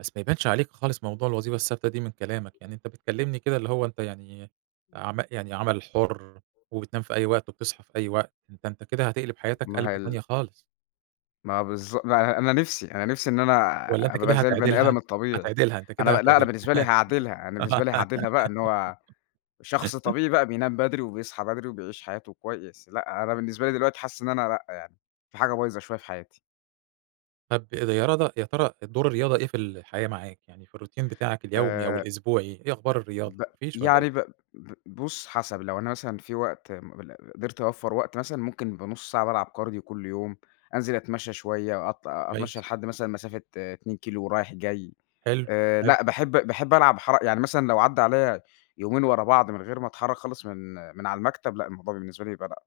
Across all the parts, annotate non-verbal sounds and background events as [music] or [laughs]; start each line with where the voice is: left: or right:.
right: بس ما يبانش عليك خالص موضوع الوظيفة الثابتة دي من كلامك، يعني أنت بتكلّمني كده اللي هو أنت يعني عما يعني عمل حُر، وبتنام في أي وقت، وبتصحى في أي وقت، ده أنت كده هتقلب حياتك
left: ما هي
right: قلبَة
left: ال
right: تانية خالص.
left: ما بالض ما أنا أنا نفْسي أنا نفْسي إن أنا
right: والّا أنت
left: اب
right: كده
left: ابقى زي البَني
right: هتعدلها؟
left: آدم الطبيعي،
right: هتعدلها، أنت
left: أنا
right: كده
left: ما لأ أنا
right: هتعدلها.
left: بالنسبة لي هاعدلها، أنا بالنسبة لي هاعدلها بقى إن هو شخص
right: [laughs]
left: طبيعي بقى بينام بدري، وبيصحى بدري وبيعيش حياته كويس، لأ أنا بالنسبة لي دلوقتي حاسس إن أنا لأ يعني، في حاجة بايظة شوية في حياتي.
right: طب ال يا رضى يا ترى ال دور الرياضة إيه في الحياة معاك؟ يعني في الروتين بتاعك اليومي أو
left: آآ
right: الأسبوعي، إيه أخبار الرياضة؟
left: ب
right: ما فيش والّا إيه؟
left: يعني ب ب بُص حسب لو أنا مثلًا في وقت مل م قدرت أوفّر وقت مثلًا، ممكن يبقى نُص ساعة بالعب كارديو كلّ يوم، أنزل اتمشّى شوية أط أتمشّى
right: كويس.
left: لحد مثلًا مسافة 2 كيلو ورايح جاي،
right: حلو،
left: آآ
right: حلو.
left: لأ باحب باحب العب حرَ يعني مثلًا لو عدّى عليّا يومين ورا بعض من غير ما اتحرّك خالص من من على المكتب، لأ الموضوع بالنسبة لي يبقى لأ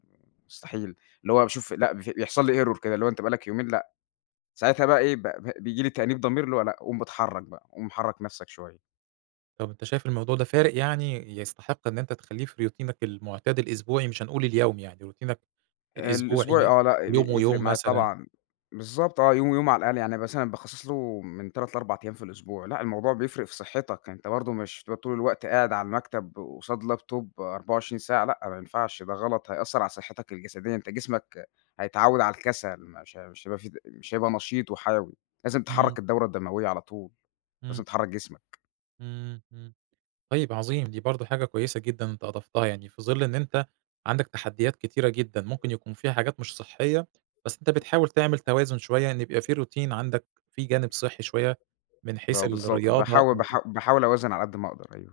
left: مستحيل، اللي هو باشوف لأ بف بيحصل لي error كده اللي هو أنت بقى لك يومين لأ، ساعتها بقى إيه؟ ب ب بييجي لي تأنيب ضمير اللي هو لأ، قوم ب اتحرّك بقى، قوم حرّك نفْسك شوية.
right: طب أنت شايف الموضوع ده فارق يعني، يستحق إن أنت تخلّيه في روتينك المعتاد الأسبوعي؟ مش هنقول اليومي يعني، روتينك
left: الأسبوعي
right: الأسبوعي؟
left: آه، لأ
right: يوم
left: بيفرِق
right: ويوم
left: معايا
right: مثلًا.
left: طبعًا، بالضبط آه، يوم ويوم على الأقل، يعني مثلًا أنا باخصّص له من 3 ل4 أيام في الأسبوع، لأ الموضوع بيفرِق في صحّتك، أنت برضه مش هتبقى طول الوقت قاعد على المكتب قصاد لابتوب 24 ساعة، لأ ما ينفعش ده غلط هيأثّر على صحّتك الجسدية، أنت جسمك هيتعوّد على الكسل، مش ه مش هيبقى في د مش هيبقى نشيط وحيوي، لازم
right: إمم.
left: تحرّك الدورة الدموية على طول، لازم
right: إمم.
left: تحرّك جسمك.
right: إمم، إمم، طيب عظيم دي برضه حاجة كويسة جدًا أنت أضفتها، يعني في ظِل إن أنت عندك تحديات كتيرة جدًا، ممكن يكون فيها حاجات مش صحّية، بس أنت بتحاول تعمل توازن شوية إن يبقى في روتين عندك، في جانب صحّي شوية، من حيث
left: ما بالضبط
right: الرياضة
left: باحاول
right: أو
left: باحا باحاول اوازن على قد ما اقدر، أيوه.